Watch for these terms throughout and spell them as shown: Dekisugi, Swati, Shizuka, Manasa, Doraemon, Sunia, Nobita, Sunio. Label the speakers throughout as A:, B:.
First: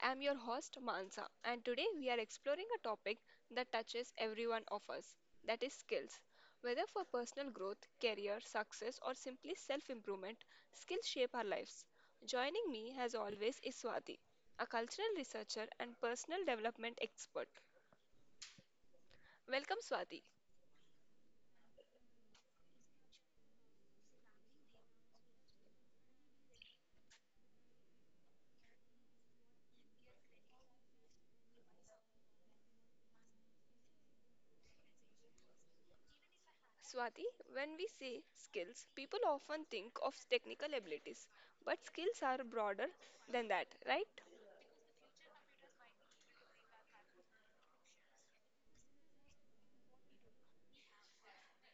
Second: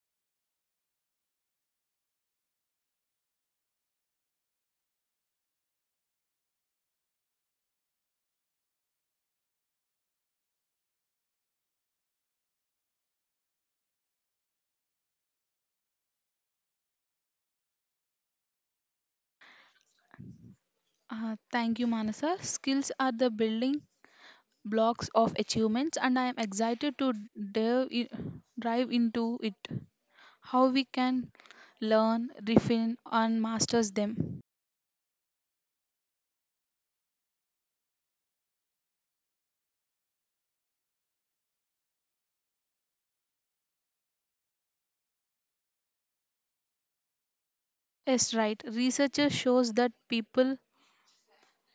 A: I'm your host Mansa, and today we are exploring a topic that touches every one of us that is, skills. Whether for personal growth, career, success, or simply self improvement, skills shape our lives. Joining me, as always, is Swati, a cultural researcher and personal development expert. Welcome, Swati.
B: Thank you, Manasa. Skills are the building blocks of achievements, and I am excited to delve i- dive into it. How we can learn, refine, and master them.
A: Swati, when we say skills, people often think of technical abilities, but skills are broader than that, right?
B: Yes, right. Research shows that people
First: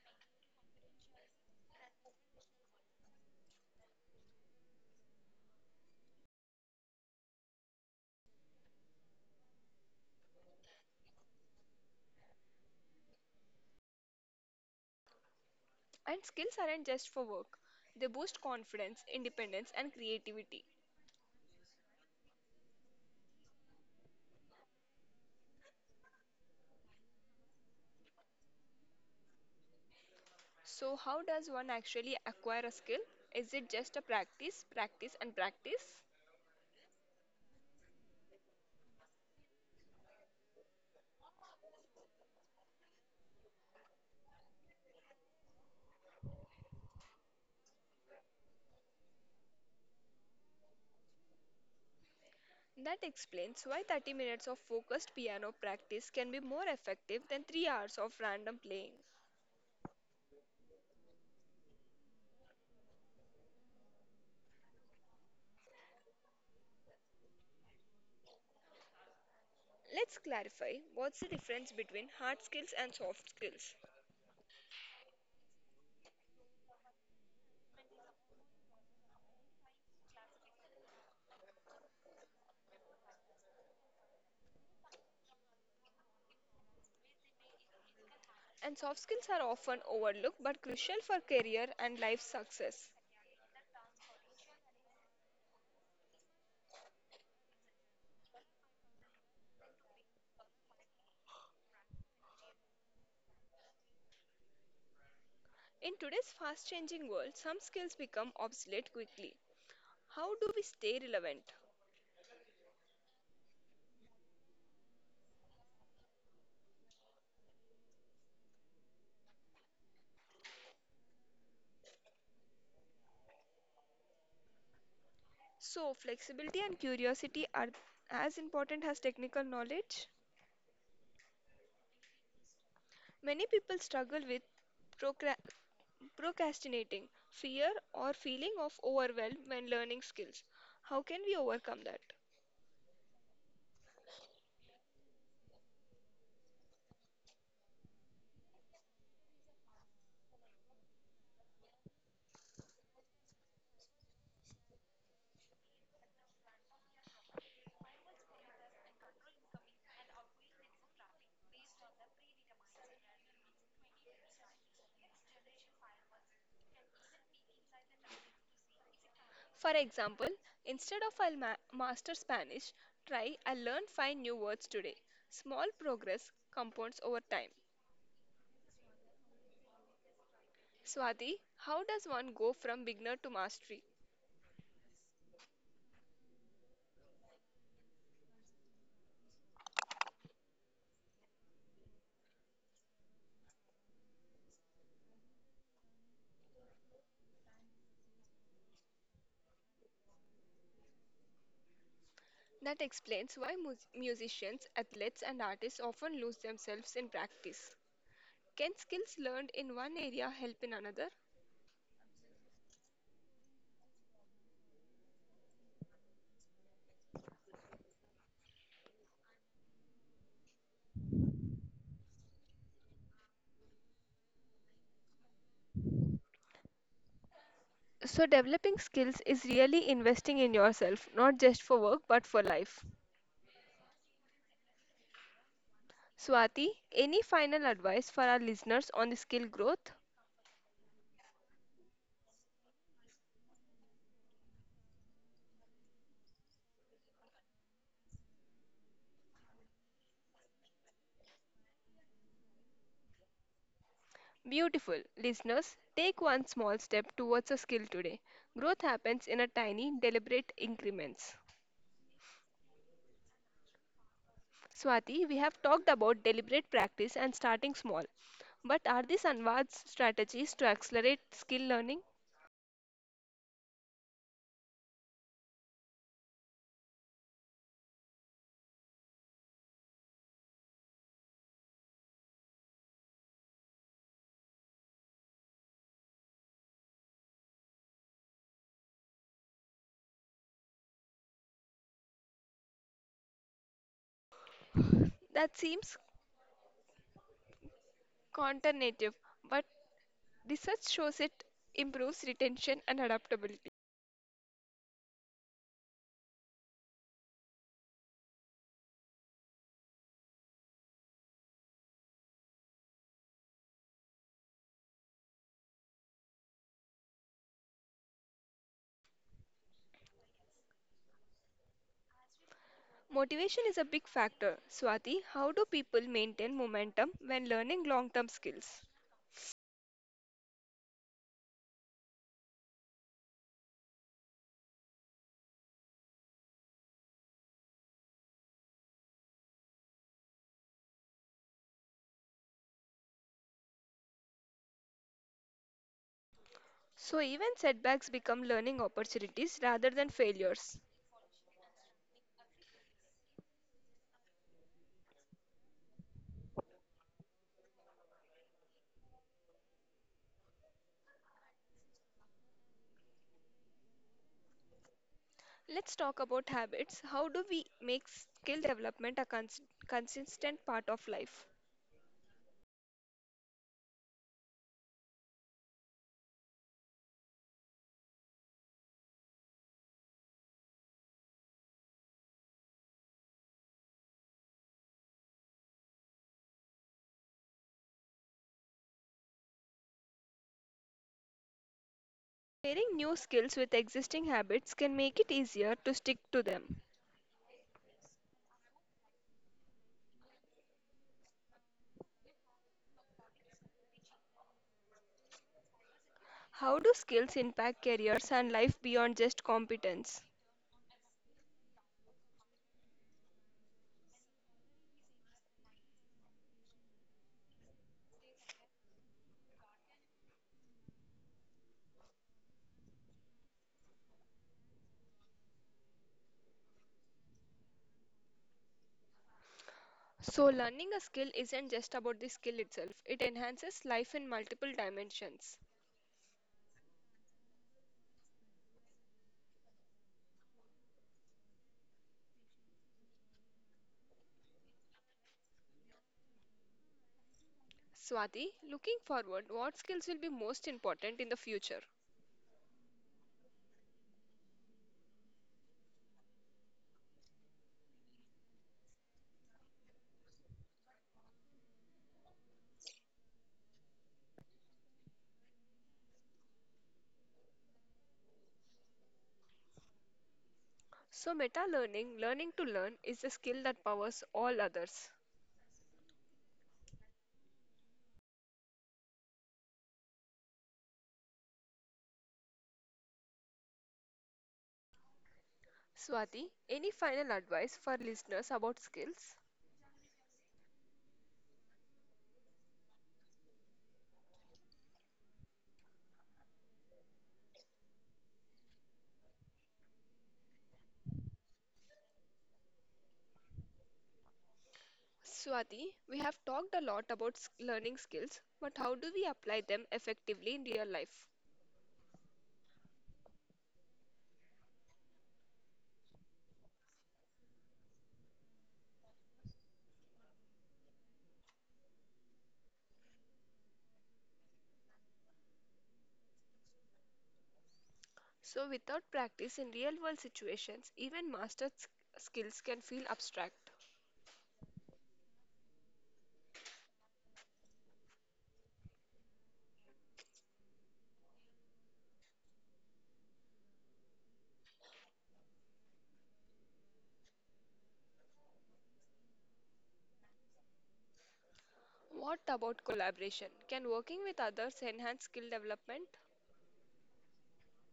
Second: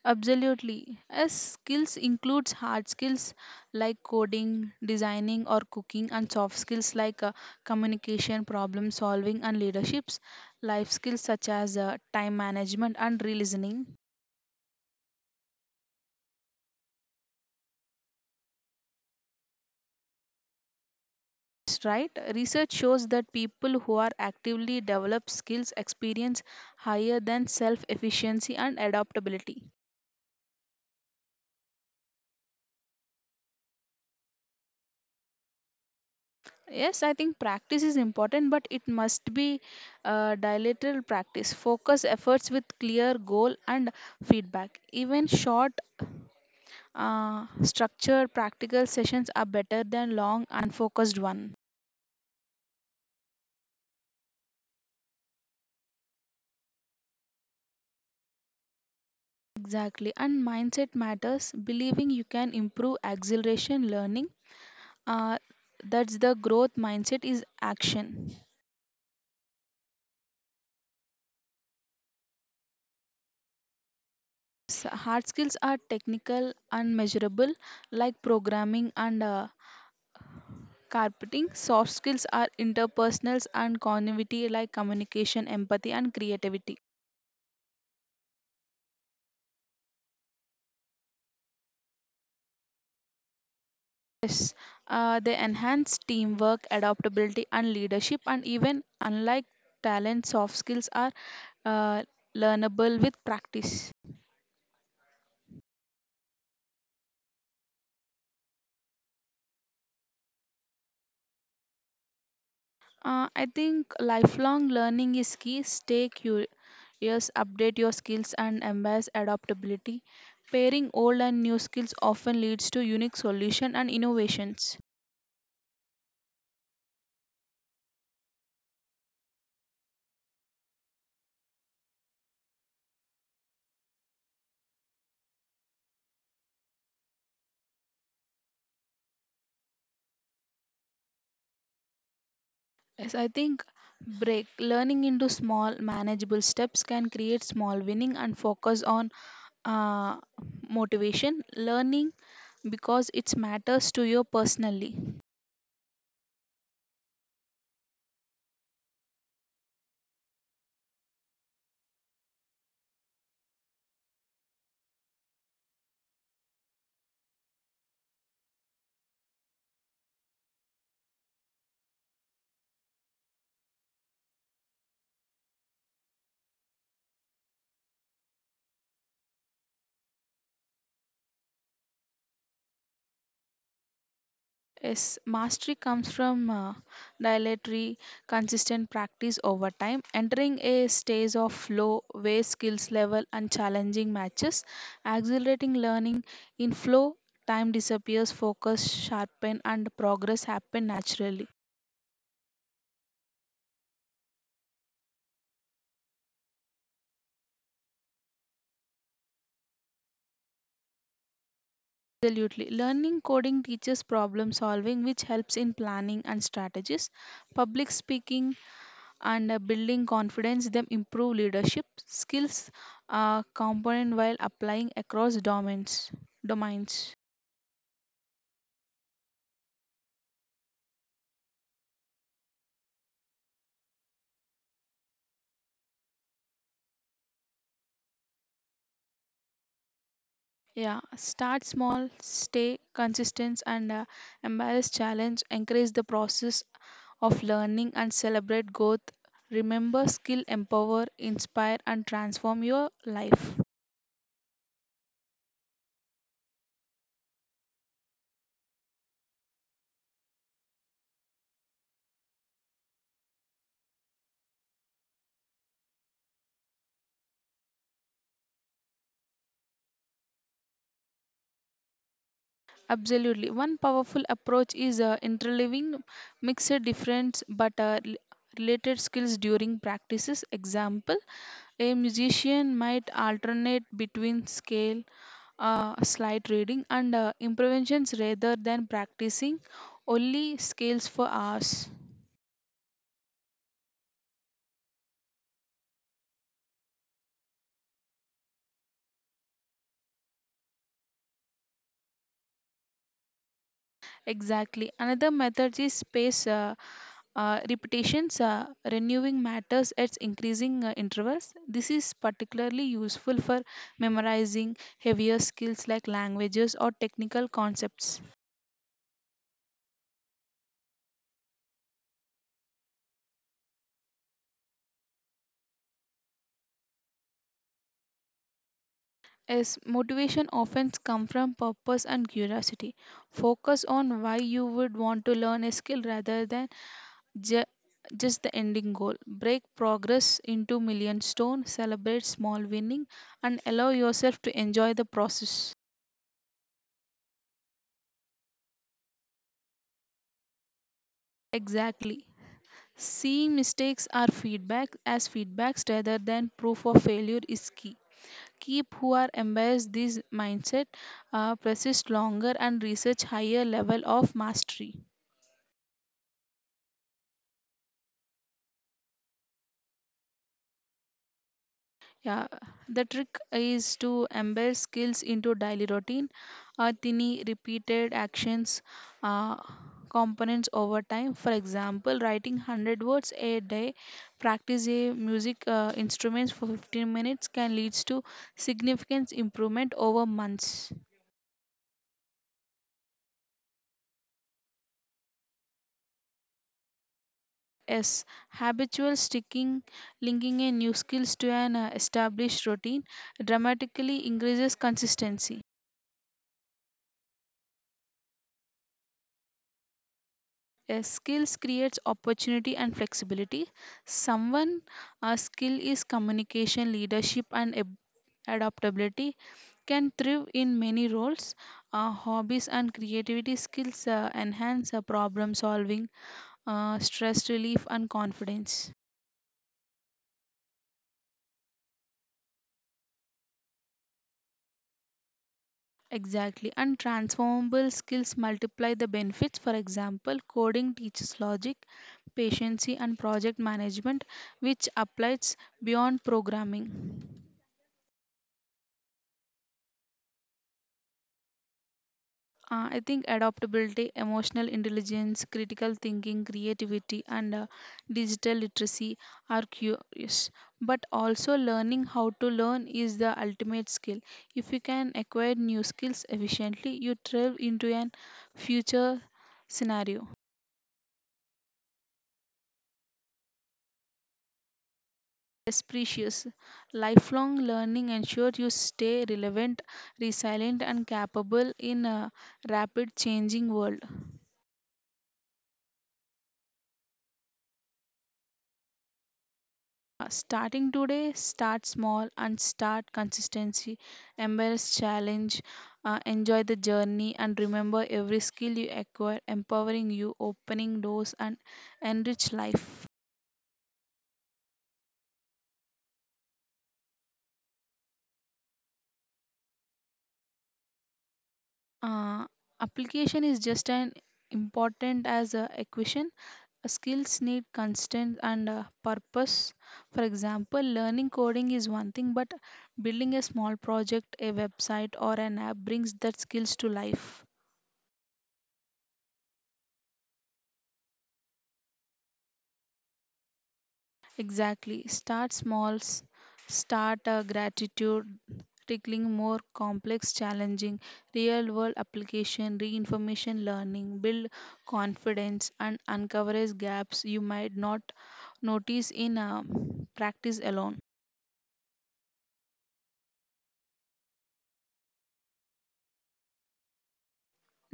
B: absolutely as skills includes hard skills like coding, designing, or cooking, and soft skills like communication, problem solving, and leaderships. Life skills such as time management and re-listening,
A: And skills aren't just for work, they boost confidence, independence, and creativity.
B: right? Research shows that people who are actively develop skills experience higher than self efficiency and adaptability.
A: So, how does one actually acquire a skill? Is it just a practice, practice, and practice?
B: Yes, I think practice is important, but it must be dilated practice. Focus efforts with clear goal and feedback. Even short, structured, practical sessions are better than long, unfocused one.
A: That explains why 30 minutes of focused piano practice can be more effective than 3 hours of random playing.
B: Exactly. And mindset matters. Believing you can improve acceleration learning, uh, that's the growth mindset is action.
A: Let's clarify what's the difference between hard skills and soft skills.
B: S- hard skills are technical and measurable like programming and carpeting. Soft skills are interpersonals and connivity like communication, empathy, and creativity.
A: And soft skills are often overlooked but crucial for career and life success.
B: Yes, they enhance teamwork, adaptability, and leadership, and even unlike talent, soft skills are uh, learnable with practice.
A: In today's fast changing world, some skills become obsolete quickly. How do we stay relevant?
B: I think lifelong learning is key. Stay curious, update your skills, and embrace adaptability. Pairing old and new skills often leads to unique solutions and innovations.
A: So, flexibility and curiosity are as important as technical knowledge. Many people struggle with procra- procrastinating, fear, or feeling of overwhelm when learning skills. How can we overcome that?
B: Yes, I think break learning into small, manageable steps can create small winning and focus on uh, motivation. Learning because it matters to you personally.
A: For example, instead of I'll master Spanish, try I'll learn five new words today. Small progress compounds over time. Swati, how does one go from beginner to mastery?
B: Yes, mastery comes from dilatory, consistent practice over time, entering a stage of flow where skills level and challenging matches, accelerating learning. In flow, time disappears, focus sharpen, and progress happen naturally.
A: That explains why musicians, athletes, and artists often lose themselves in practice. Can skills learned in one area help in another?
B: Absolutely. Learning coding teaches problem solving, which helps in planning and strategies. Public speaking and building confidence them improve leadership skills, component while applying across domains.
A: So, developing skills is really investing in yourself, not just for work but for life. Swati, any final advice for our listeners on the skill growth?
B: Yeah, start small, stay consistent, and embrace challenge, encourage the process of learning, and celebrate growth. Remember, skill empower, inspire, and transform your life.
A: Beautiful. Listeners, take one small step towards a skill today. Growth happens in a tiny, deliberate increments. Swati, we have talked about deliberate practice and starting small. But are these Anwad's strategies to accelerate skill learning?
B: Absolutely. One powerful approach is interleaving mixed different but related skills during practices. Example, a musician might alternate between scale, slight reading, and improvisations rather than practicing only scales for hours.
A: That seems counterintuitive, but research shows it improves retention and adaptability.
B: Exactly. Another method is space repetitions, renewing matters at increasing intervals. This is particularly useful for memorizing heavier skills like languages or technical concepts.
A: Motivation is a big factor. Swati, how do people maintain momentum when learning long term skills?
B: Is motivation often comes from purpose and curiosity. Focus on why you would want to learn a skill rather than ju- just the ending goal. Break progress into million stone, celebrate small winning, and allow yourself to enjoy the process.
A: So, even setbacks become learning opportunities rather than failures.
B: Exactly. See, mistakes are feedback as feedbacks rather than proof of failure is key. Keep who are embraced this mindset, persist longer and research higher level of mastery.
A: Let's talk about habits. How do we make skill development a consistent part of life?
B: Yeah, the trick is to embed skills into daily routine or tiny repeated actions, uh, components over time. For example, writing 100 words a day, practice a music instruments for 15 minutes can lead to significant improvement over months.
A: Pairing new skills with existing habits can make it easier to stick to them.
B: S. Habitual sticking, linking a new skills to an established routine dramatically increases consistency.
A: How do skills impact careers and life beyond just competence?
B: A skills creates opportunity and flexibility. Someone a skill is communication, leadership, and adaptability can thrive in many roles. Hobbies and creativity skills enhance problem solving, stress relief, and confidence.
A: So, learning a skill isn't just about the skill itself, it enhances life in multiple dimensions.
B: Exactly, and transformable skills multiply the benefits. For example, coding teaches logic, patience, and project management, which applies beyond programming.
A: Swati, looking forward, what skills will be most important in the future?
B: I think adaptability, emotional intelligence, critical thinking, creativity, and digital literacy are curious. But also, learning how to learn is the ultimate skill. If you can acquire new skills efficiently, you thrive into an future scenario.
A: So, meta learning, learning to learn, is a skill that powers all others.
B: Yes, precious. Lifelong learning ensures you stay relevant, resilient, and capable in a rapid changing world.
A: Swati, any final advice for listeners about skills?
B: Starting today, start small and start consistency. Embrace challenge, enjoy the journey, and remember every skill you acquire, empowering you, opening doors, and enrich life.
A: Swati, we have talked a lot about learning skills, but how do we apply them effectively in real life?
B: Uh, Application is just as important as a equation. Skills need constant and purpose. For example, learning coding is one thing, but building a small project, a website, or an app brings that skills to life.
A: So, without practice in real world situations, even mastered skills can feel abstract.
B: Exactly. Start small, start a gratitude, tackling more complex, challenging, real world application, reinformation learning, build confidence, and uncovers gaps you might not notice in practice alone.
A: What about collaboration? Can working with others enhance skill development?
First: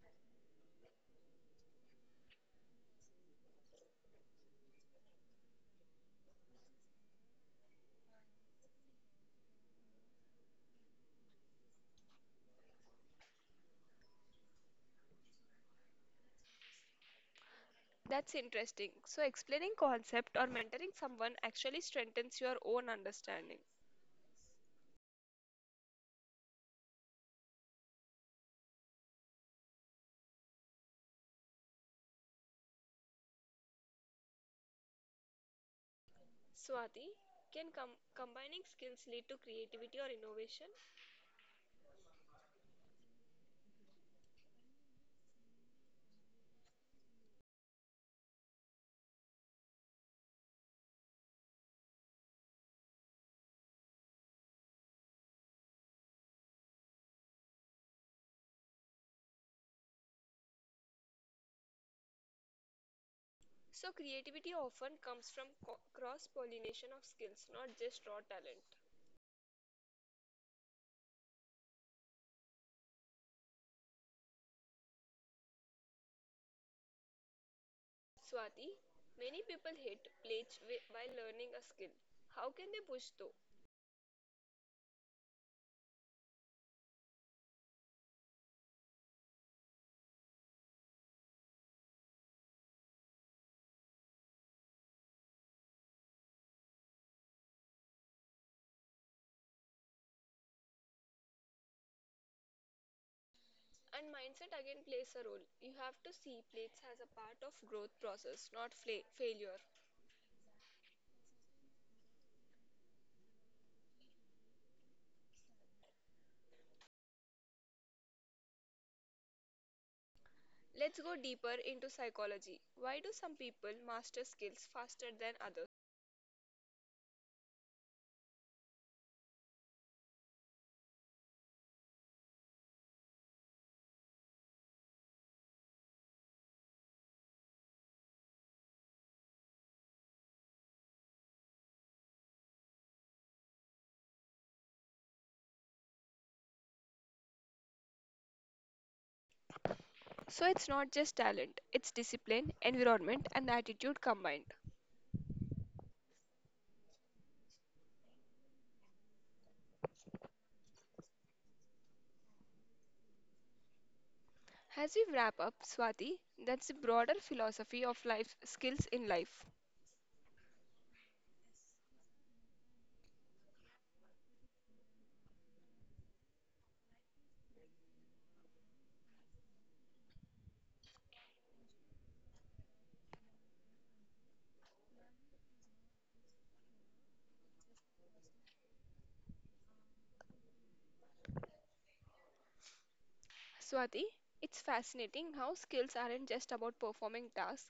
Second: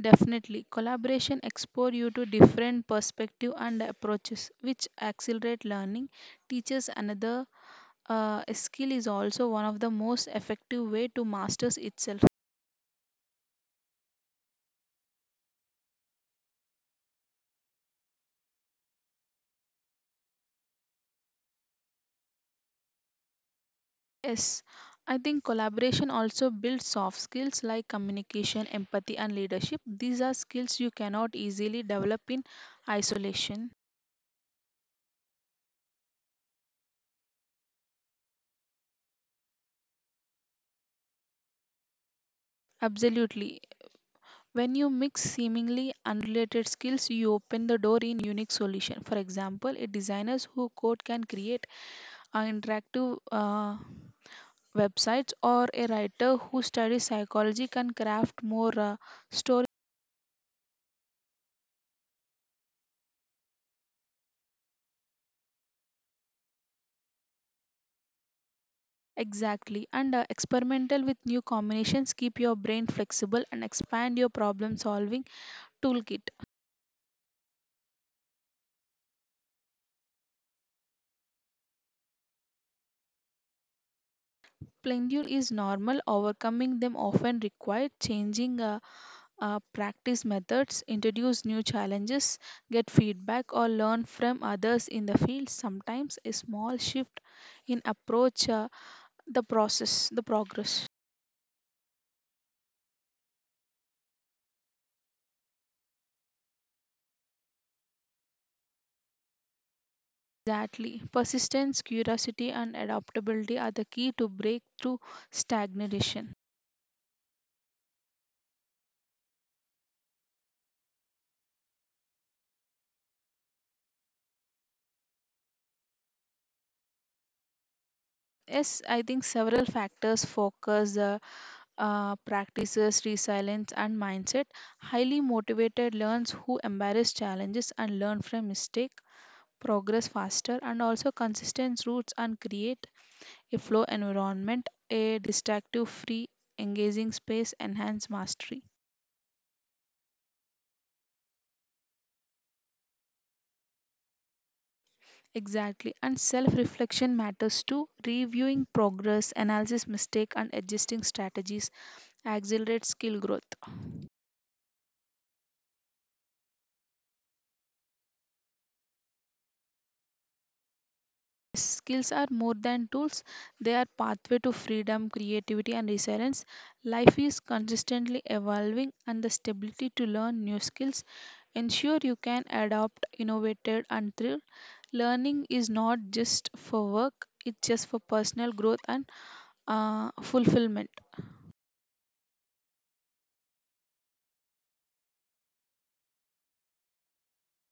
B: Definitely, collaboration expose you to different perspective and approaches, which accelerate learning. Teaches another skill is also one of the most effective way to masters itself.
A: That's interesting. So, explaining concept or mentoring someone actually strengthens your own understanding.
B: Yes, I think collaboration also builds soft skills like communication, empathy, and leadership. These are skills you cannot easily develop in isolation.
A: Swati, can combining skills lead to creativity or innovation?
B: Absolutely. When you mix seemingly unrelated skills, you open the door in unique solution. For example, a designers who code can create interactive websites, or a writer who studies psychology can craft more
A: So, creativity often comes from cross pollination of skills, not just raw talent.
B: Exactly, and experimental with new combinations, keep your brain flexible, and expand your problem solving toolkit.
A: Swati, many people hate plates while learning a skill. How can they push through?
B: Plenty is normal. Overcoming them often requires changing practice methods, introduce new challenges, get feedback, or learn from others in the field. Sometimes a small shift in approach, the process, the progress.
A: And mindset again plays a role. You have to see plates as a part of growth process, not failure.
B: Exactly. Persistence, curiosity, and adaptability are the key to break through stagnation.
A: Let's go deeper into psychology. Why do some people master skills faster than others?
B: Yes, I think several factors focus the practices, resilience, and mindset. Highly motivated learns who embrace challenges and learn from mistake, progress faster, and also consistent routes and create a flow environment, a distractive, free, engaging space, enhance mastery.
A: So it's not just talent, it's discipline, environment, and attitude combined.
B: Exactly, and self reflection matters too. Reviewing progress, analysis mistake, and adjusting strategies accelerates skill growth.
A: As we wrap up, Swati, that's the broader philosophy of life skills in life.
B: Skills are more than tools, they are pathway to freedom, creativity, and resilience. Life is consistently evolving and the stability to learn new skills ensure you can adopt, innovated, and thrive. Learning is not just for work, it's just for personal growth and fulfillment.
A: Swati, it's fascinating how skills aren't just about performing tasks,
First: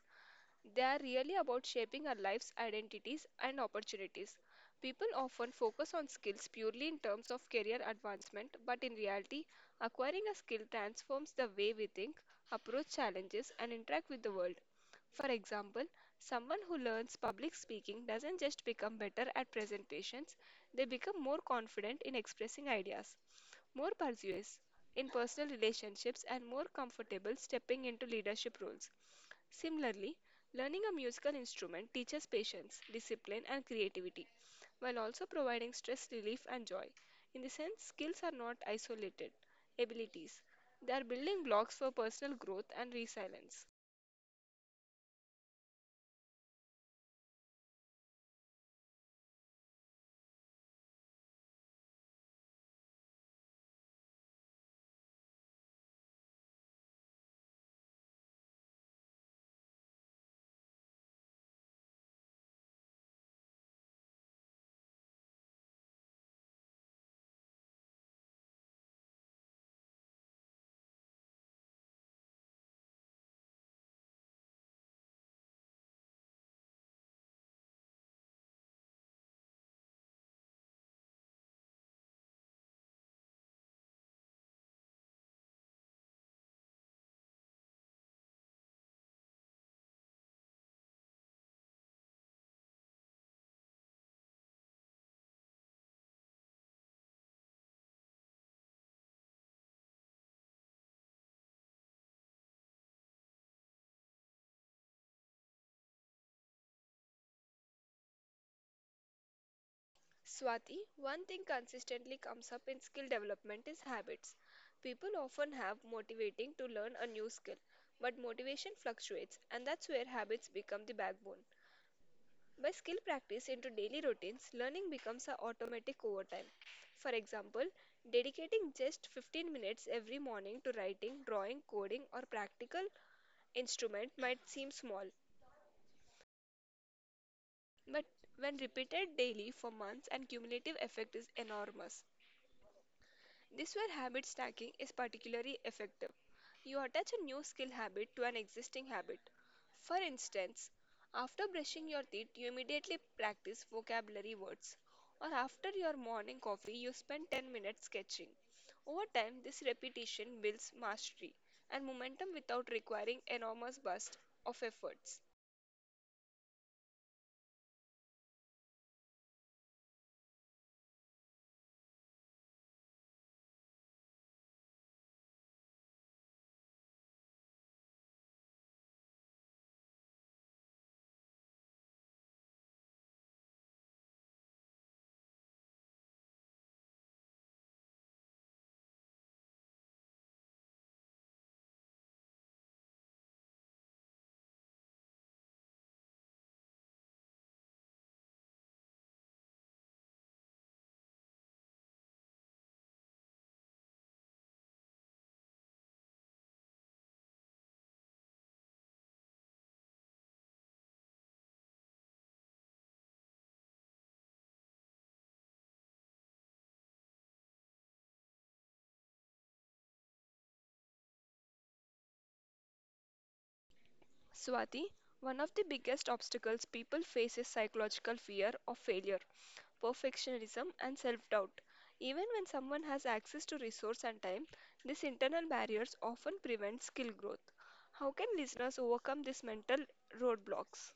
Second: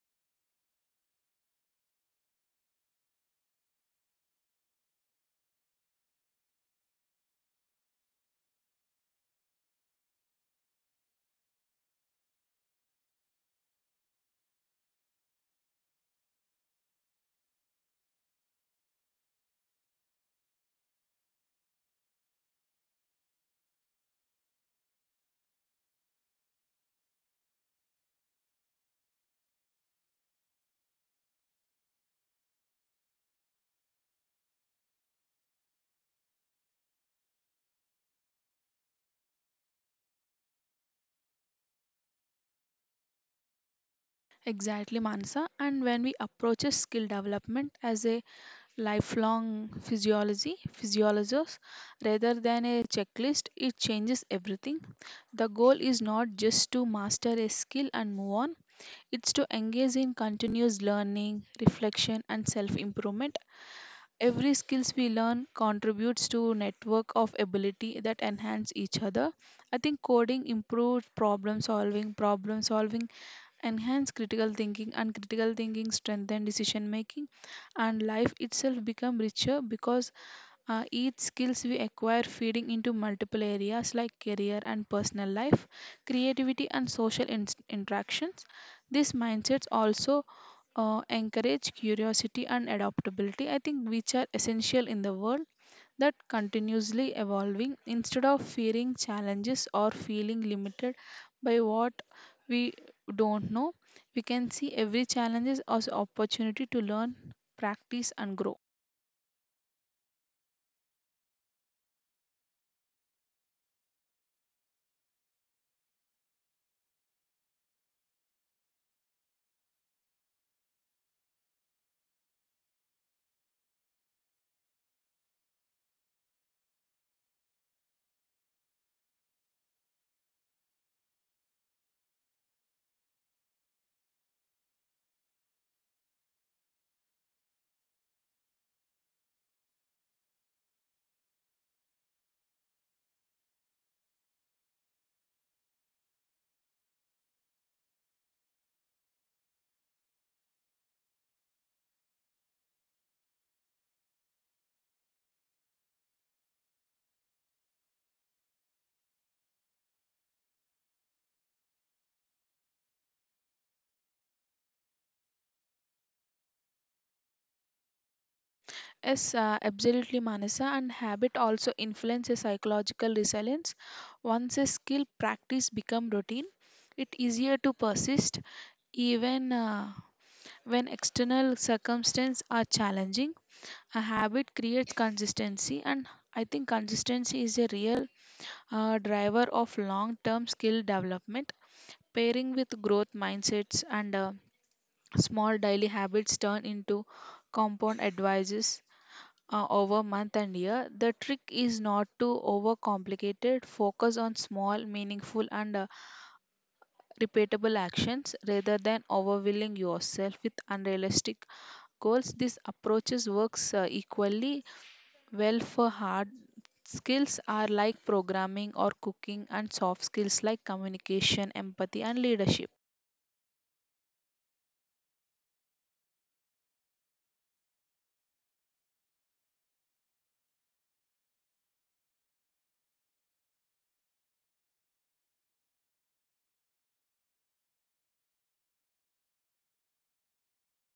A: they are really about shaping our lives, identities, and opportunities. People often focus on skills purely in terms of career advancement, but in reality, acquiring a skill transforms the way we think, approach challenges, and interact with the world. For example, someone who learns public speaking doesn't just become better at presentations, they become more confident in expressing ideas, more persuasive in personal relationships, and more comfortable stepping into leadership roles. Similarly, learning a musical instrument teaches patience, discipline, and creativity, while also providing stress relief and joy. In this sense, skills are not isolated abilities, they are building blocks for personal growth and resilience.
B: Exactly, Mansa. And when we approach a skill development as a lifelong physiology physiologists, rather than a checklist, it changes everything. The goal is not just to master a skill and move on, it's to engage in continuous learning, reflection, and self improvement. Every skills we learn contributes to network of ability that enhance each other. I think coding improves problem solving, problem solving enhance critical thinking, and critical thinking strengthen decision making. And life itself become richer because each skills we acquire feeding into multiple areas like career and personal life, creativity, and social interactions. These mindsets also encourage curiosity and adaptability, I think, which are essential in the world that continuously evolving. Instead of fearing challenges or feeling limited by what we don't know, we can see every challenge as opportunity to learn, practice, and grow.
A: Swati, one thing consistently comes up in skill development is habits. People often have motivating to learn a new skill, but motivation fluctuates, and that's where habits become the backbone. By skill practice into daily routines, learning becomes a automatic over time. For example, dedicating just 15 minutes every morning to writing, drawing, coding, or practical instrument might seem small, but when repeated daily for months, and cumulative effect is enormous. This where habit stacking is particularly effective. You attach a new skill habit to an existing habit. For instance, after brushing your teeth, you immediately practice vocabulary words, or after your morning coffee, you spend 10 minutes sketching. Over time, this repetition builds mastery and momentum without requiring enormous bursts of efforts.
B: Yes, absolutely, Manasa. And habit also influences psychological resilience. Once a skill practice become routine, it easier to persist even when external circumstances are challenging. A habit creates consistency, and I think consistency is a real driver of long term skill development. Pairing with growth mindsets and small daily habits turn into compound advices over month and year. The trick is not to overcomplicate it. Focus on small, meaningful, and repeatable actions rather than overwhelming yourself with unrealistic goals. This approaches works equally well for hard skills are like programming or cooking, and soft skills like communication, empathy, and leadership.
A: Swati, one of the biggest obstacles people face is psychological fear of failure, perfectionism, and self doubt. Even when someone has access to resource and time, these internal barriers often prevent skill growth. How can listeners overcome these mental roadblocks?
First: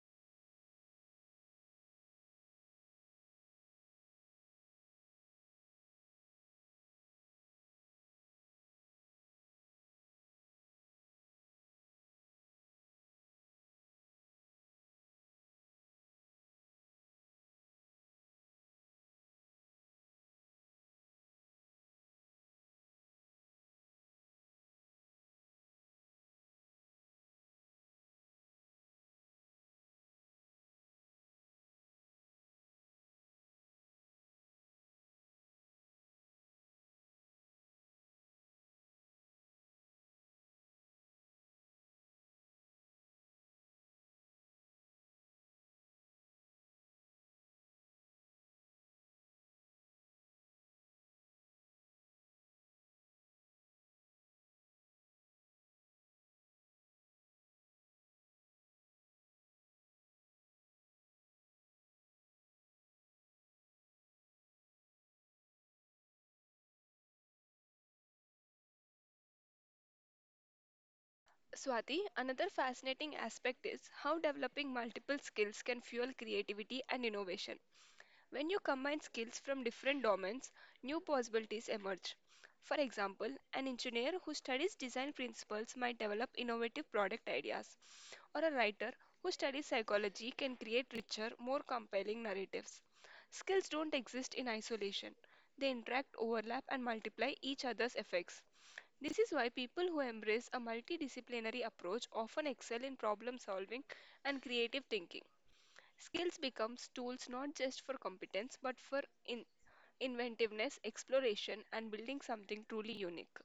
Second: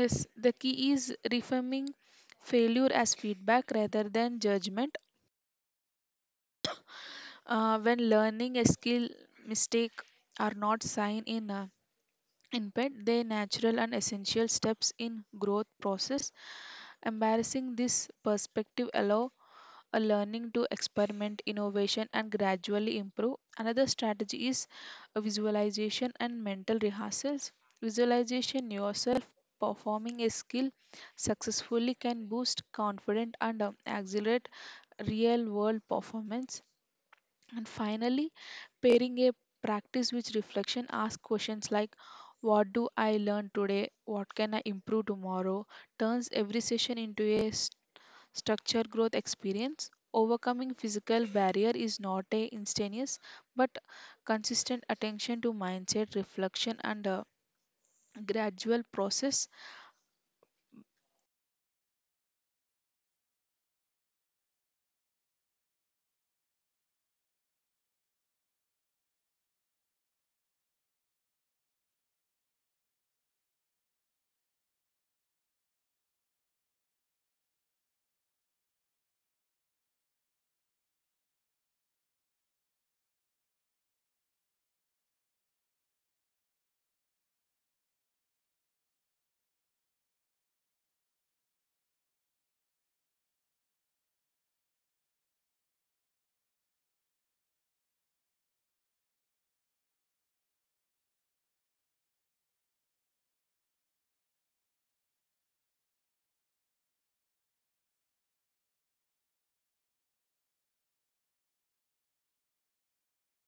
B: Yes, the key is reframing failure as feedback rather than judgment. When learning a skill, mistake are not sign in imped. They natural and essential steps in growth process. Embarrassing this perspective allow a learning to experiment, innovation, and gradually improve. Another strategy is a visualization and mental rehearsals. Visualization yourself performing a skill successfully can boost confidence and accelerate real world performance. And finally, pairing a practice with reflection, ask questions like, what do I learn today? What can I improve tomorrow? Turns every session into a structure growth experience. Overcoming physical barrier is not a instantaneous, but consistent attention to mindset, reflection, and a gradual process.
A: Swati, another fascinating aspect is how developing multiple skills can fuel creativity and innovation. When you combine skills from different domains, new possibilities emerge. For example, an engineer who studies design principles might develop innovative product ideas, or a writer who studies psychology can create richer, more compelling narratives. Skills don't exist in isolation, they interact, overlap, and multiply each other's effects. This is why people who embrace a multidisciplinary approach often excel in problem solving and creative thinking. Skills becomes tools not just for competence but for inventiveness, exploration, and building something truly unique.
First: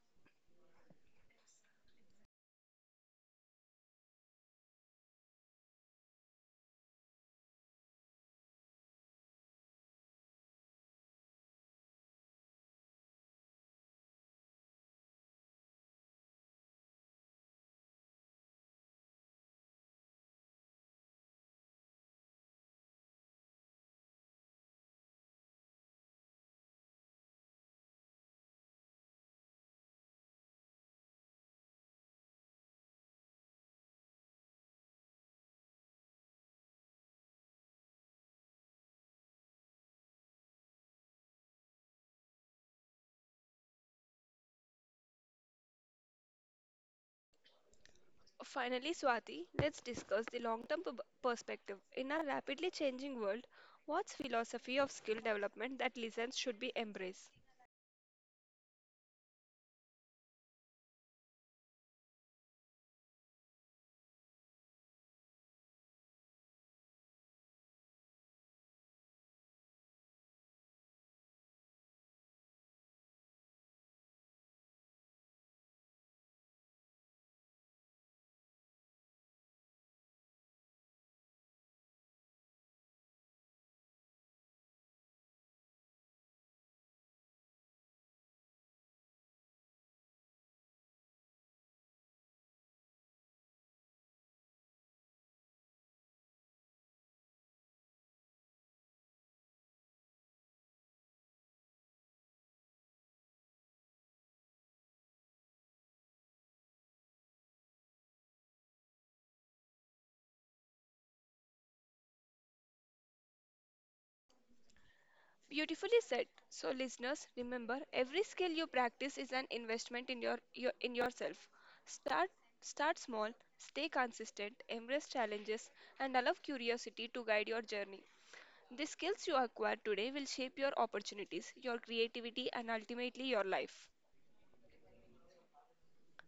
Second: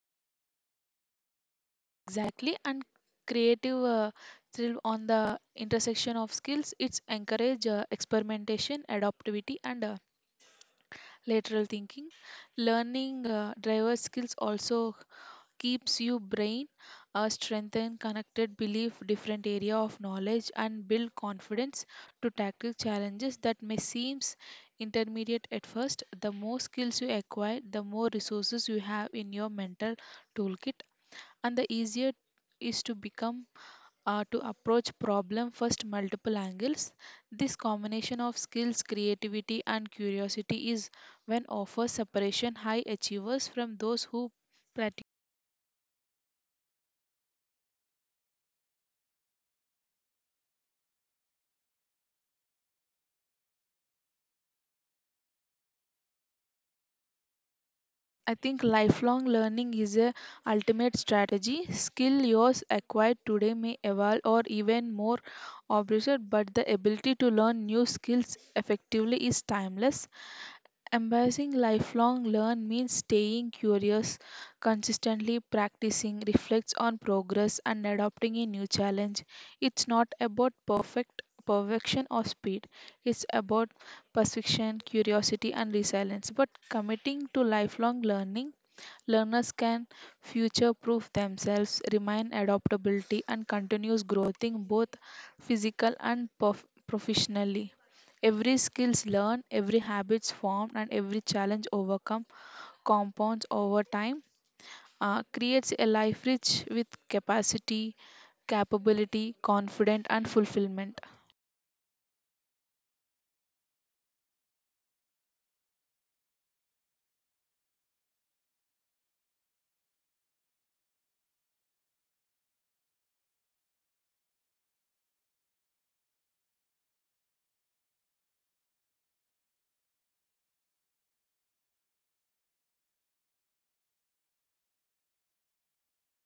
B: Exactly, and creative thrill on the intersection of skills. It's encourage experimentation, adaptivity, and lateral thinking. Learning driver skills also keeps your brain strengthen connected believe different area of knowledge and build confidence to tackle challenges that may seems intermediate at first. The more skills you acquire, the more resources you have in your mental toolkit, and the easier is to become, to approach problem first multiple angles. This combination of skills, creativity, and curiosity is when offers separation high achievers from those who practice.
A: Finally, Swati, let's discuss the long term perspective. In our rapidly changing world, what's philosophy of skill development that lessons should be embraced?
B: I think lifelong learning is a ultimate strategy. Skill yours acquired today may evolve or even more obsolete, but the ability to learn new skills effectively is timeless. Embracing lifelong learn means staying curious, consistently practicing, reflects on progress, and adopting a new challenge. It's not about perfect perfection or speed. It's about perception, curiosity, and resilience. But committing to lifelong learning, learners can future proof themselves, remain adaptability and continuous growth in both physical and professionally. Every skills learned, every habits formed, and every challenge overcome compounds over time, creates a life rich with capacity, capability, confidence, and fulfillment.
A: Beautifully said. So, listeners, remember every skill you practice is an investment in your in yourself. Start Start small, stay consistent, embrace challenges, and allow curiosity to guide your journey. The skills you acquire today will shape your opportunities, your creativity, and ultimately your life.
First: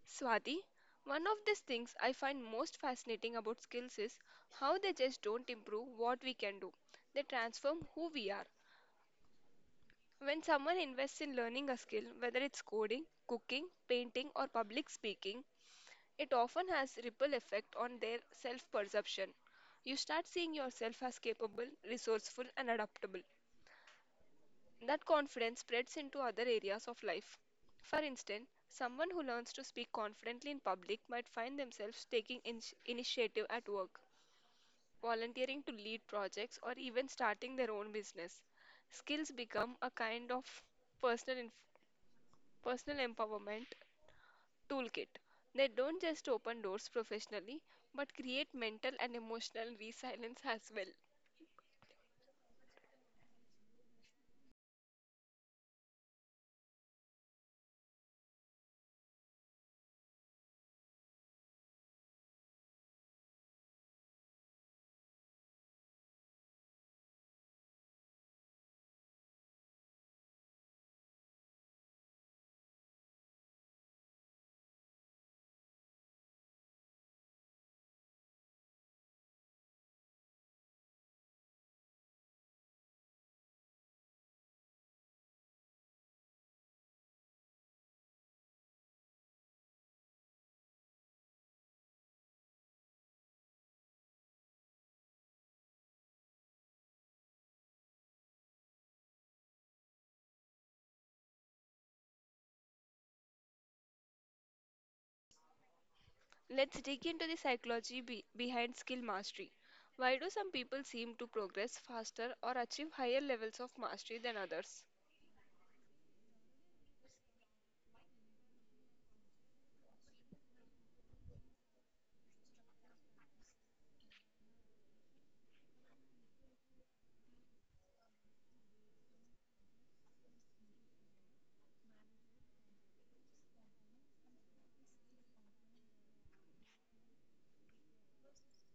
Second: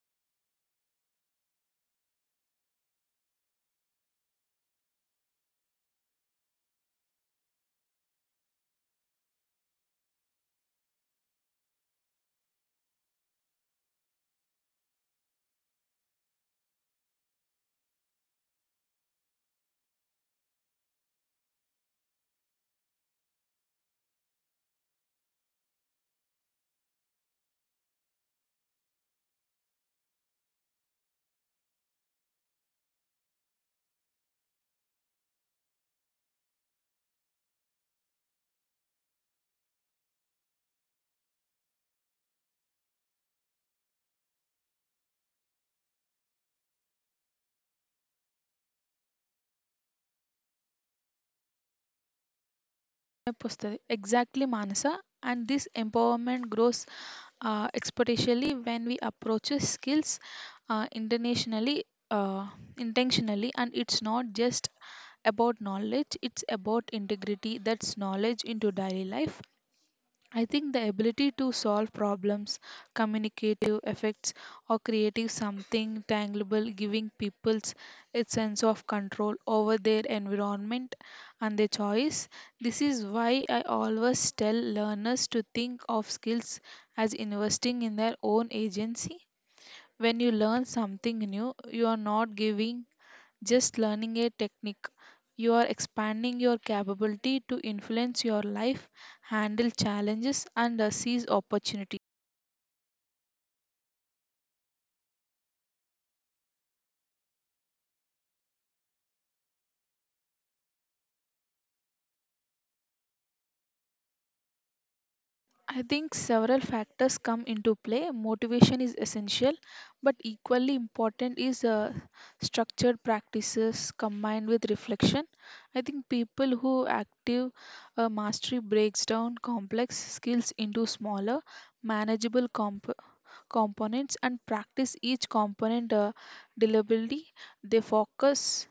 A: Swati, one of these things I find most fascinating about skills is how they just don't improve what we can do. They transform who we are. When someone invests in learning a skill, whether it's coding, cooking, painting, or public speaking, it often has ripple effect on their self-perception. You start seeing yourself as capable, resourceful, and adaptable. That confidence spreads into other areas of life. For instance, someone who learns to speak confidently in public might find themselves taking initiative at work, volunteering to lead projects, or even starting their own business. Skills become a kind of personal Personal Empowerment Toolkit. They don't just open doors professionally, but create mental and emotional resilience as well.
B: వస్తది. Exactly, Manasa. And this empowerment grows exponentially when we approach skills uh, internationally, uh, intentionally, and it's not just about knowledge, it's about integrity. That's knowledge into daily life. I think the ability to solve problems, communicative effects, or creative something tangible, giving peoples a sense of control over their environment and their choice. This is why I always tell learners to think of skills as investing in their own agency. When you learn something new, you are not giving just learning a technique. You are expanding your capability to influence your life, handle challenges, and seize opportunities.
A: Let's dig into the psychology behind skill mastery. Why do some people seem to progress faster or achieve higher levels of mastery than others?
B: I think several factors come into play. Motivation is essential, but equally important is structured practices combined with reflection. I think people who active mastery breaks down complex skills into smaller, manageable components and practice each component deliberately. They focus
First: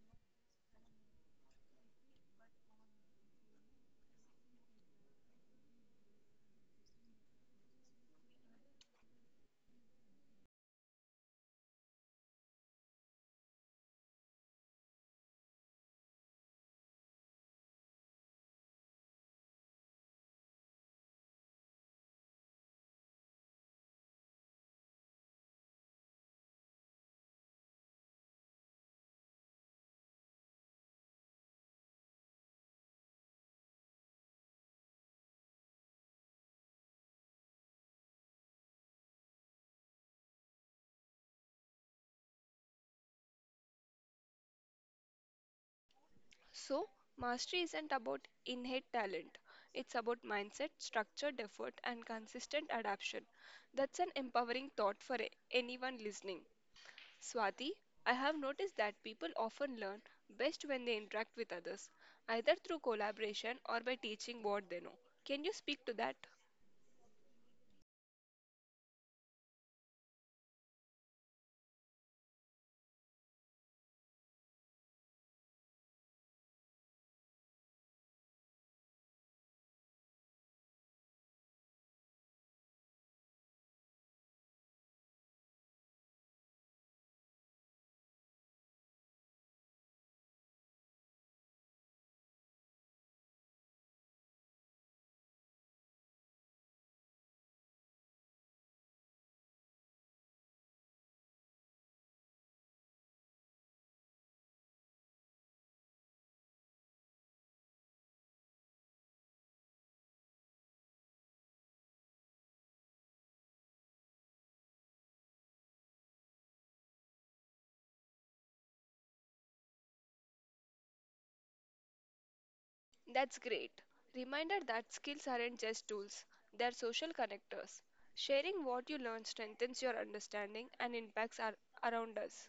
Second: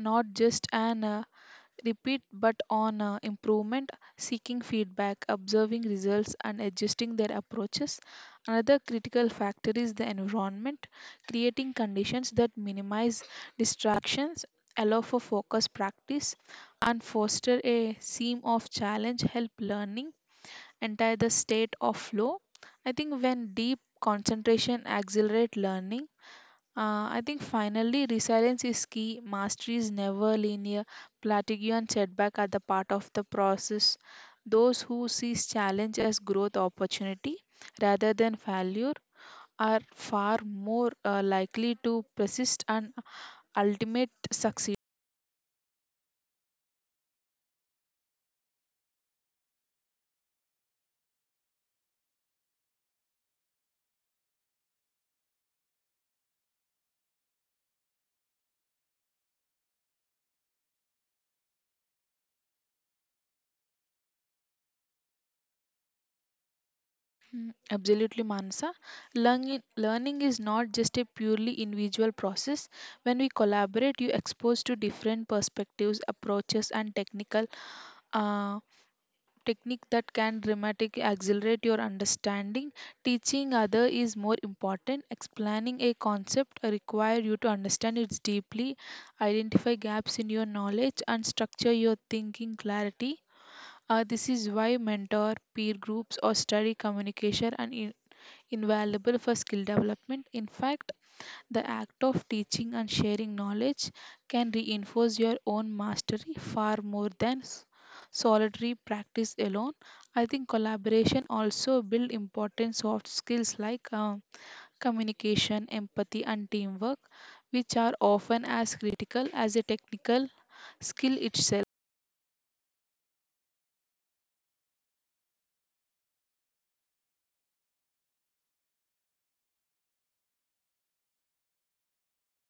B: not just on repeat but on improvement, seeking feedback, observing results, and adjusting their approaches. Another critical factor is the environment, creating conditions that minimize distractions, allow for focus practice, and foster a seam of challenge help learning entire the state of flow. I think when deep concentration accelerate learning, I think finally resilience is key. Mastery is never linear. Plateau and setback are the part of the process. Those who sees challenge as growth opportunity rather than failure are far more likely to persist and ultimate success.
A: So, mastery isn't about innate talent. It's about mindset, structured effort, and consistent adaptation. That's an empowering thought for anyone listening. Swati, I have noticed that people often learn best when they interact with others, either through collaboration or by teaching what they know. Can you speak to that?
B: Mm, absolutely, Mansa. Learning is not just a purely individual process. When we collaborate, you expose to different perspectives, approaches, and technical uh, technique that can dramatically accelerate your understanding. Teaching other is more important. Explaining a concept require you to understand it deeply, identify gaps in your knowledge, and structure your thinking clarity. This is why mentor, peer groups, or study communication and invaluable for skill development. In fact, the act of teaching and sharing knowledge can reinforce your own mastery far more than solitary practice alone. I think collaboration also build important soft skills like communication, empathy, and teamwork, which are often as critical as a technical skill itself.
A: That's great. Reminder that skills aren't just tools, they're social connectors. Sharing what you learn strengthens your understanding and impacts around us.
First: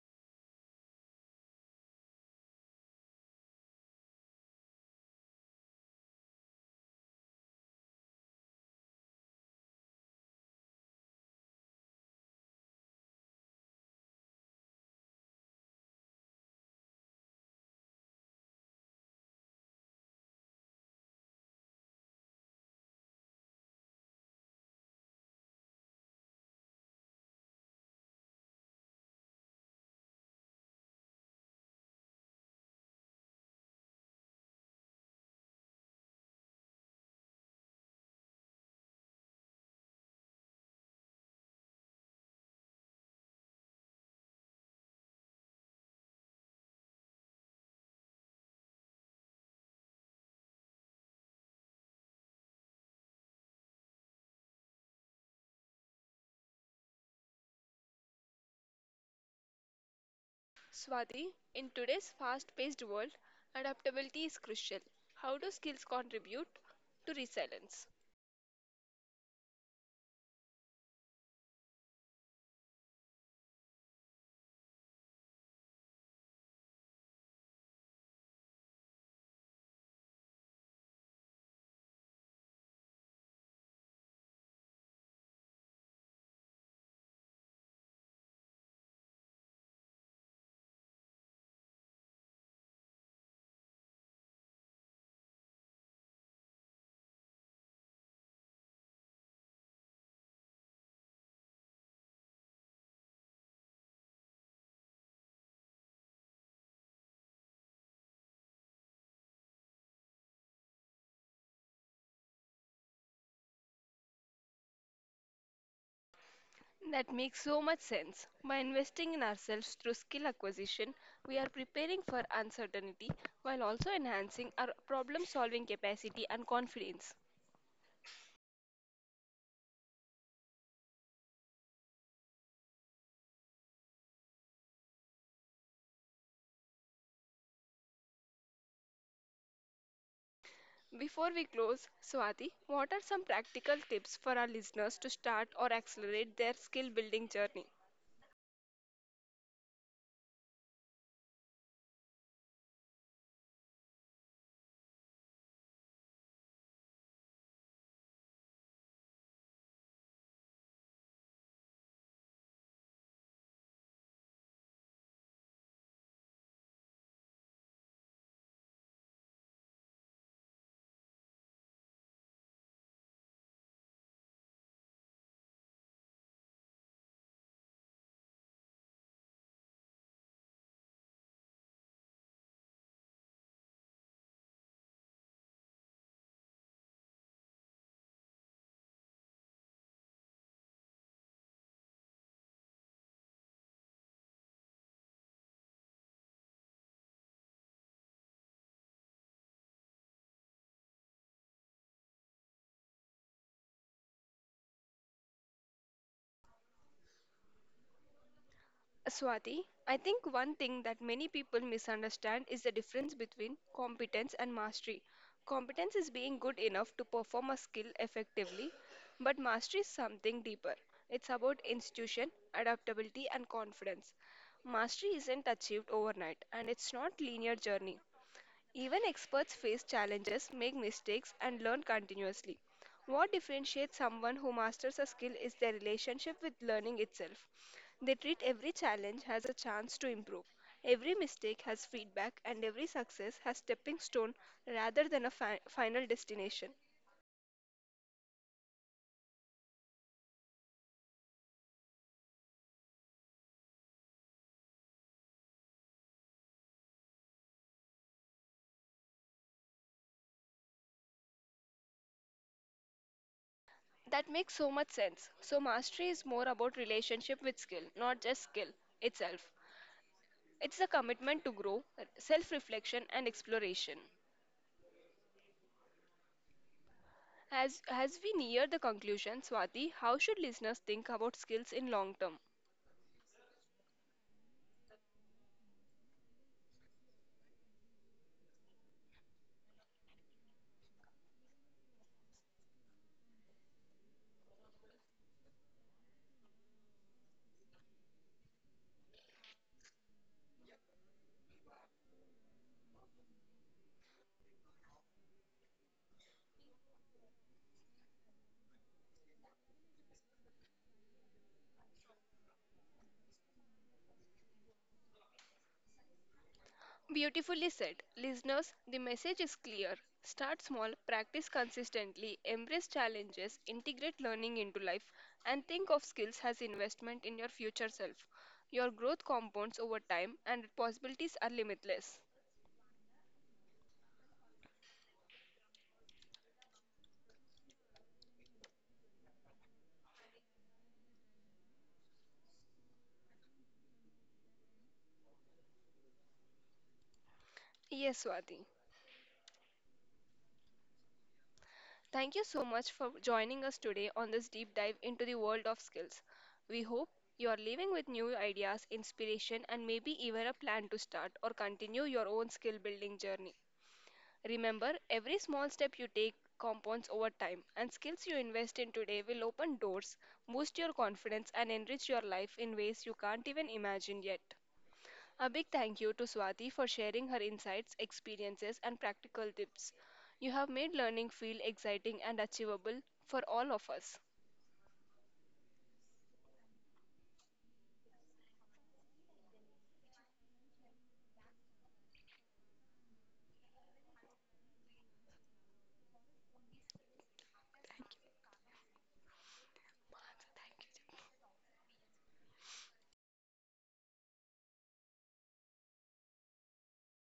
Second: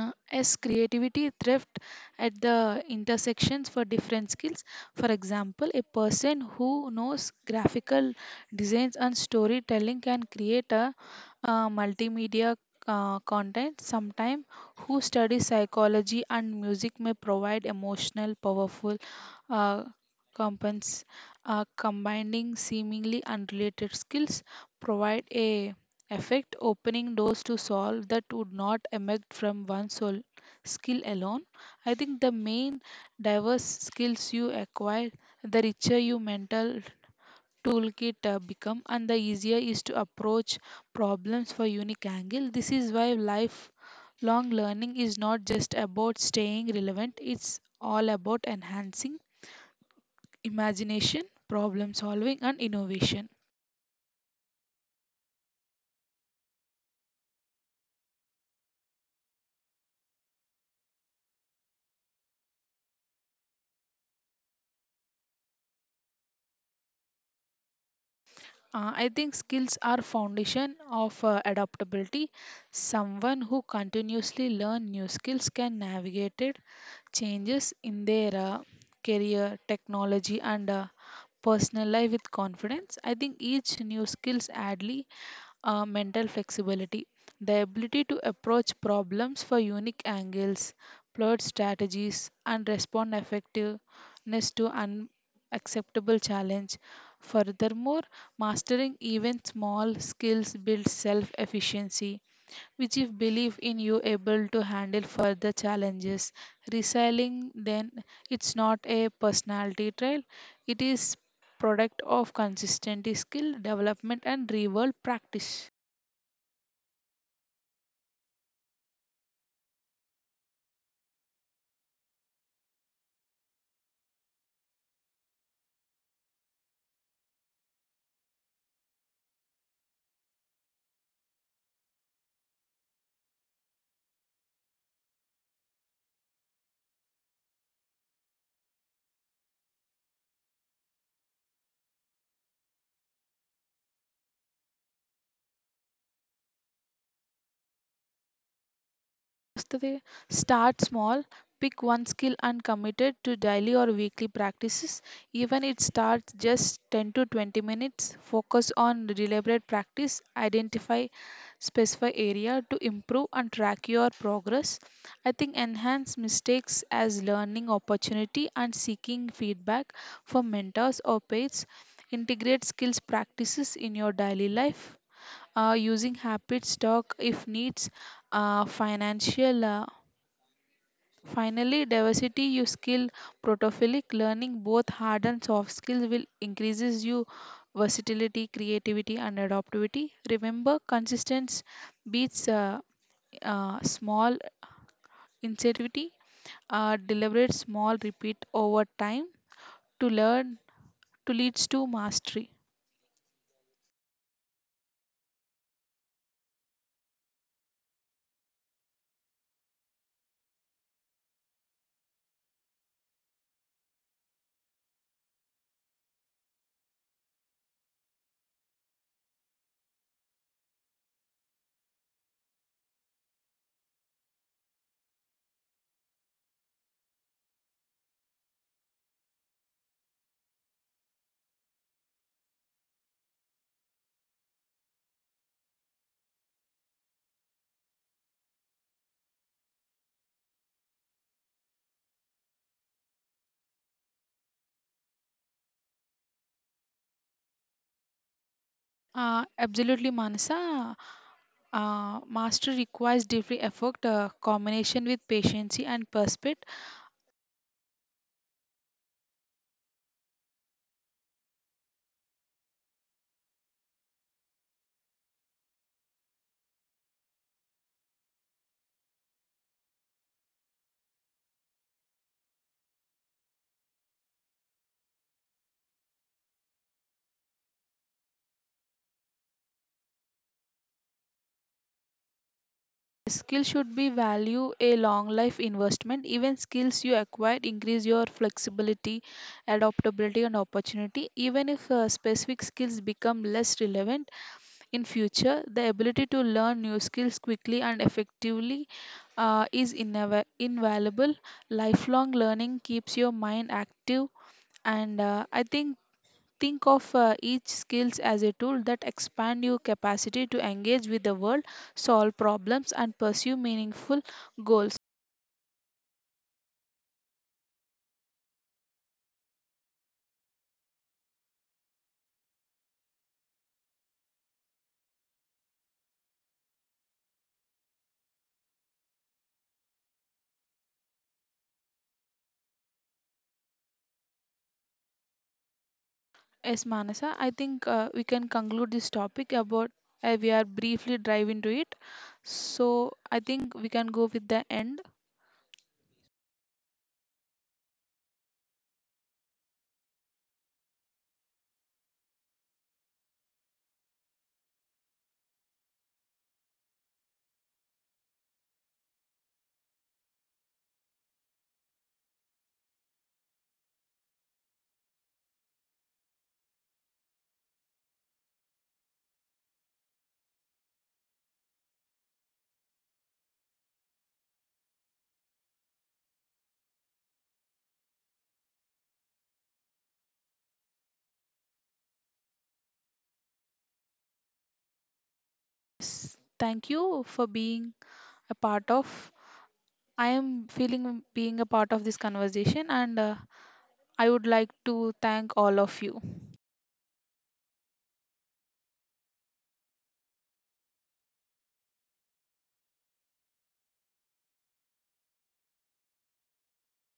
B: uh, as creativity thrift at the intersections for different skills, for example, a person who knows graphical designs and storytelling can create a multimedia content sometime who studies psychology and music may provide emotional powerful uh, compens combining seemingly unrelated skills provide a effect, opening doors to solve that would not emerge from one sole skill alone. I think the main diverse skills you acquire, the richer your mental toolkit become, and the easier is to approach problems for unique angle. This is why lifelong learning is not just about staying relevant; it's all about enhancing imagination, problem solving, and innovation.
A: Swati, in today's fast paced world, adaptability is crucial. How do skills contribute to resilience?
B: I think skills are foundation of adaptability. Someone who continuously learn new skills can navigate it, changes in their career, technology, and personal life with confidence. I think each new skills adds mental flexibility, the ability to approach problems for unique angles, plot strategies, and respond effectiveness to unacceptable challenge. Furthermore, mastering even small skills builds self efficiency, which, if belief in you able to handle further challenges, reselling then it's not a personality trait, it is product of consistency skill development and real world practice.
A: That makes so much sense. By investing in ourselves through skill acquisition, we are preparing for uncertainty while also enhancing our problem solving capacity and confidence. Before we close, Swati, what are some practical tips for our listeners to start or accelerate their skill building journey?
B: Vastavey. Start small, pick one skill and commit it to daily or weekly practices. Even it starts just 10 to 20 minutes. Focus on deliberate practice, identify specify area to improve and track your progress. I think enhance mistakes as learning opportunity and seeking feedback from mentors or peers. Integrate skills practices in your daily life using habit stock if needs financial finally diversity you skill protophilic learning both hard and soft skills will increases you versatility creativity and adaptivity remember consistency beats small incentivity deliberate small repeat over time to learn to leads to mastery.
A: Swati, I think one thing that many people misunderstand is the difference between competence and mastery. Competence is being good enough to perform a skill effectively, but mastery is something deeper. It's about institution, adaptability, and confidence. Mastery isn't achieved overnight, and it's not linear journey. Even experts face challenges, make mistakes, and learn continuously. What differentiates someone who masters a skill is their relationship with learning itself. They treat every challenge as a chance to improve. Every mistake has feedback, and every success has stepping stone rather than a final destination.
B: Absolutely, Manasa. Mastery requires different effort, combination with patience and perspective.
A: That makes so much sense. So, mastery is more about relationship with skill, not just skill itself. It's a commitment to grow, self reflection, and exploration. As we near the conclusion, Swati, how should listeners think about skills in long term?
B: Skill should be value a long life investment. Even skills you acquire increase your flexibility, adaptability, and opportunity. Even if specific skills become less relevant in future, the ability to learn new skills quickly and effectively is invaluable. Lifelong learning keeps your mind active, and I think of each skills as a tool that expand your capacity to engage with the world, solve problems and pursue meaningful goals.
A: Beautifully said. Listeners, the message is clear. Start small, practice consistently, embrace challenges, integrate learning into life, and think of skills as investment in your future self. Your growth compounds over time and possibilities are limitless.
B: Yes, Manasa, I think we can conclude this topic about we are briefly dive into it. So I think we can go with the end.
A: Yes, Swati. Thank you so much for joining us today on this deep dive into the world of skills. We hope you are leaving with new ideas, inspiration, and maybe even a plan to start or continue your own skill building journey. Remember, every small step you take compounds over time, and skills you invest in today will open doors, boost your confidence, and enrich your life in ways you can't even imagine yet. A big thank you to Swati for sharing her insights, experiences, and practical tips. You have made learning feel exciting and achievable for all of us.
B: Thank you for being a part of. I am feeling being a part of this conversation, and I would like to thank all of you.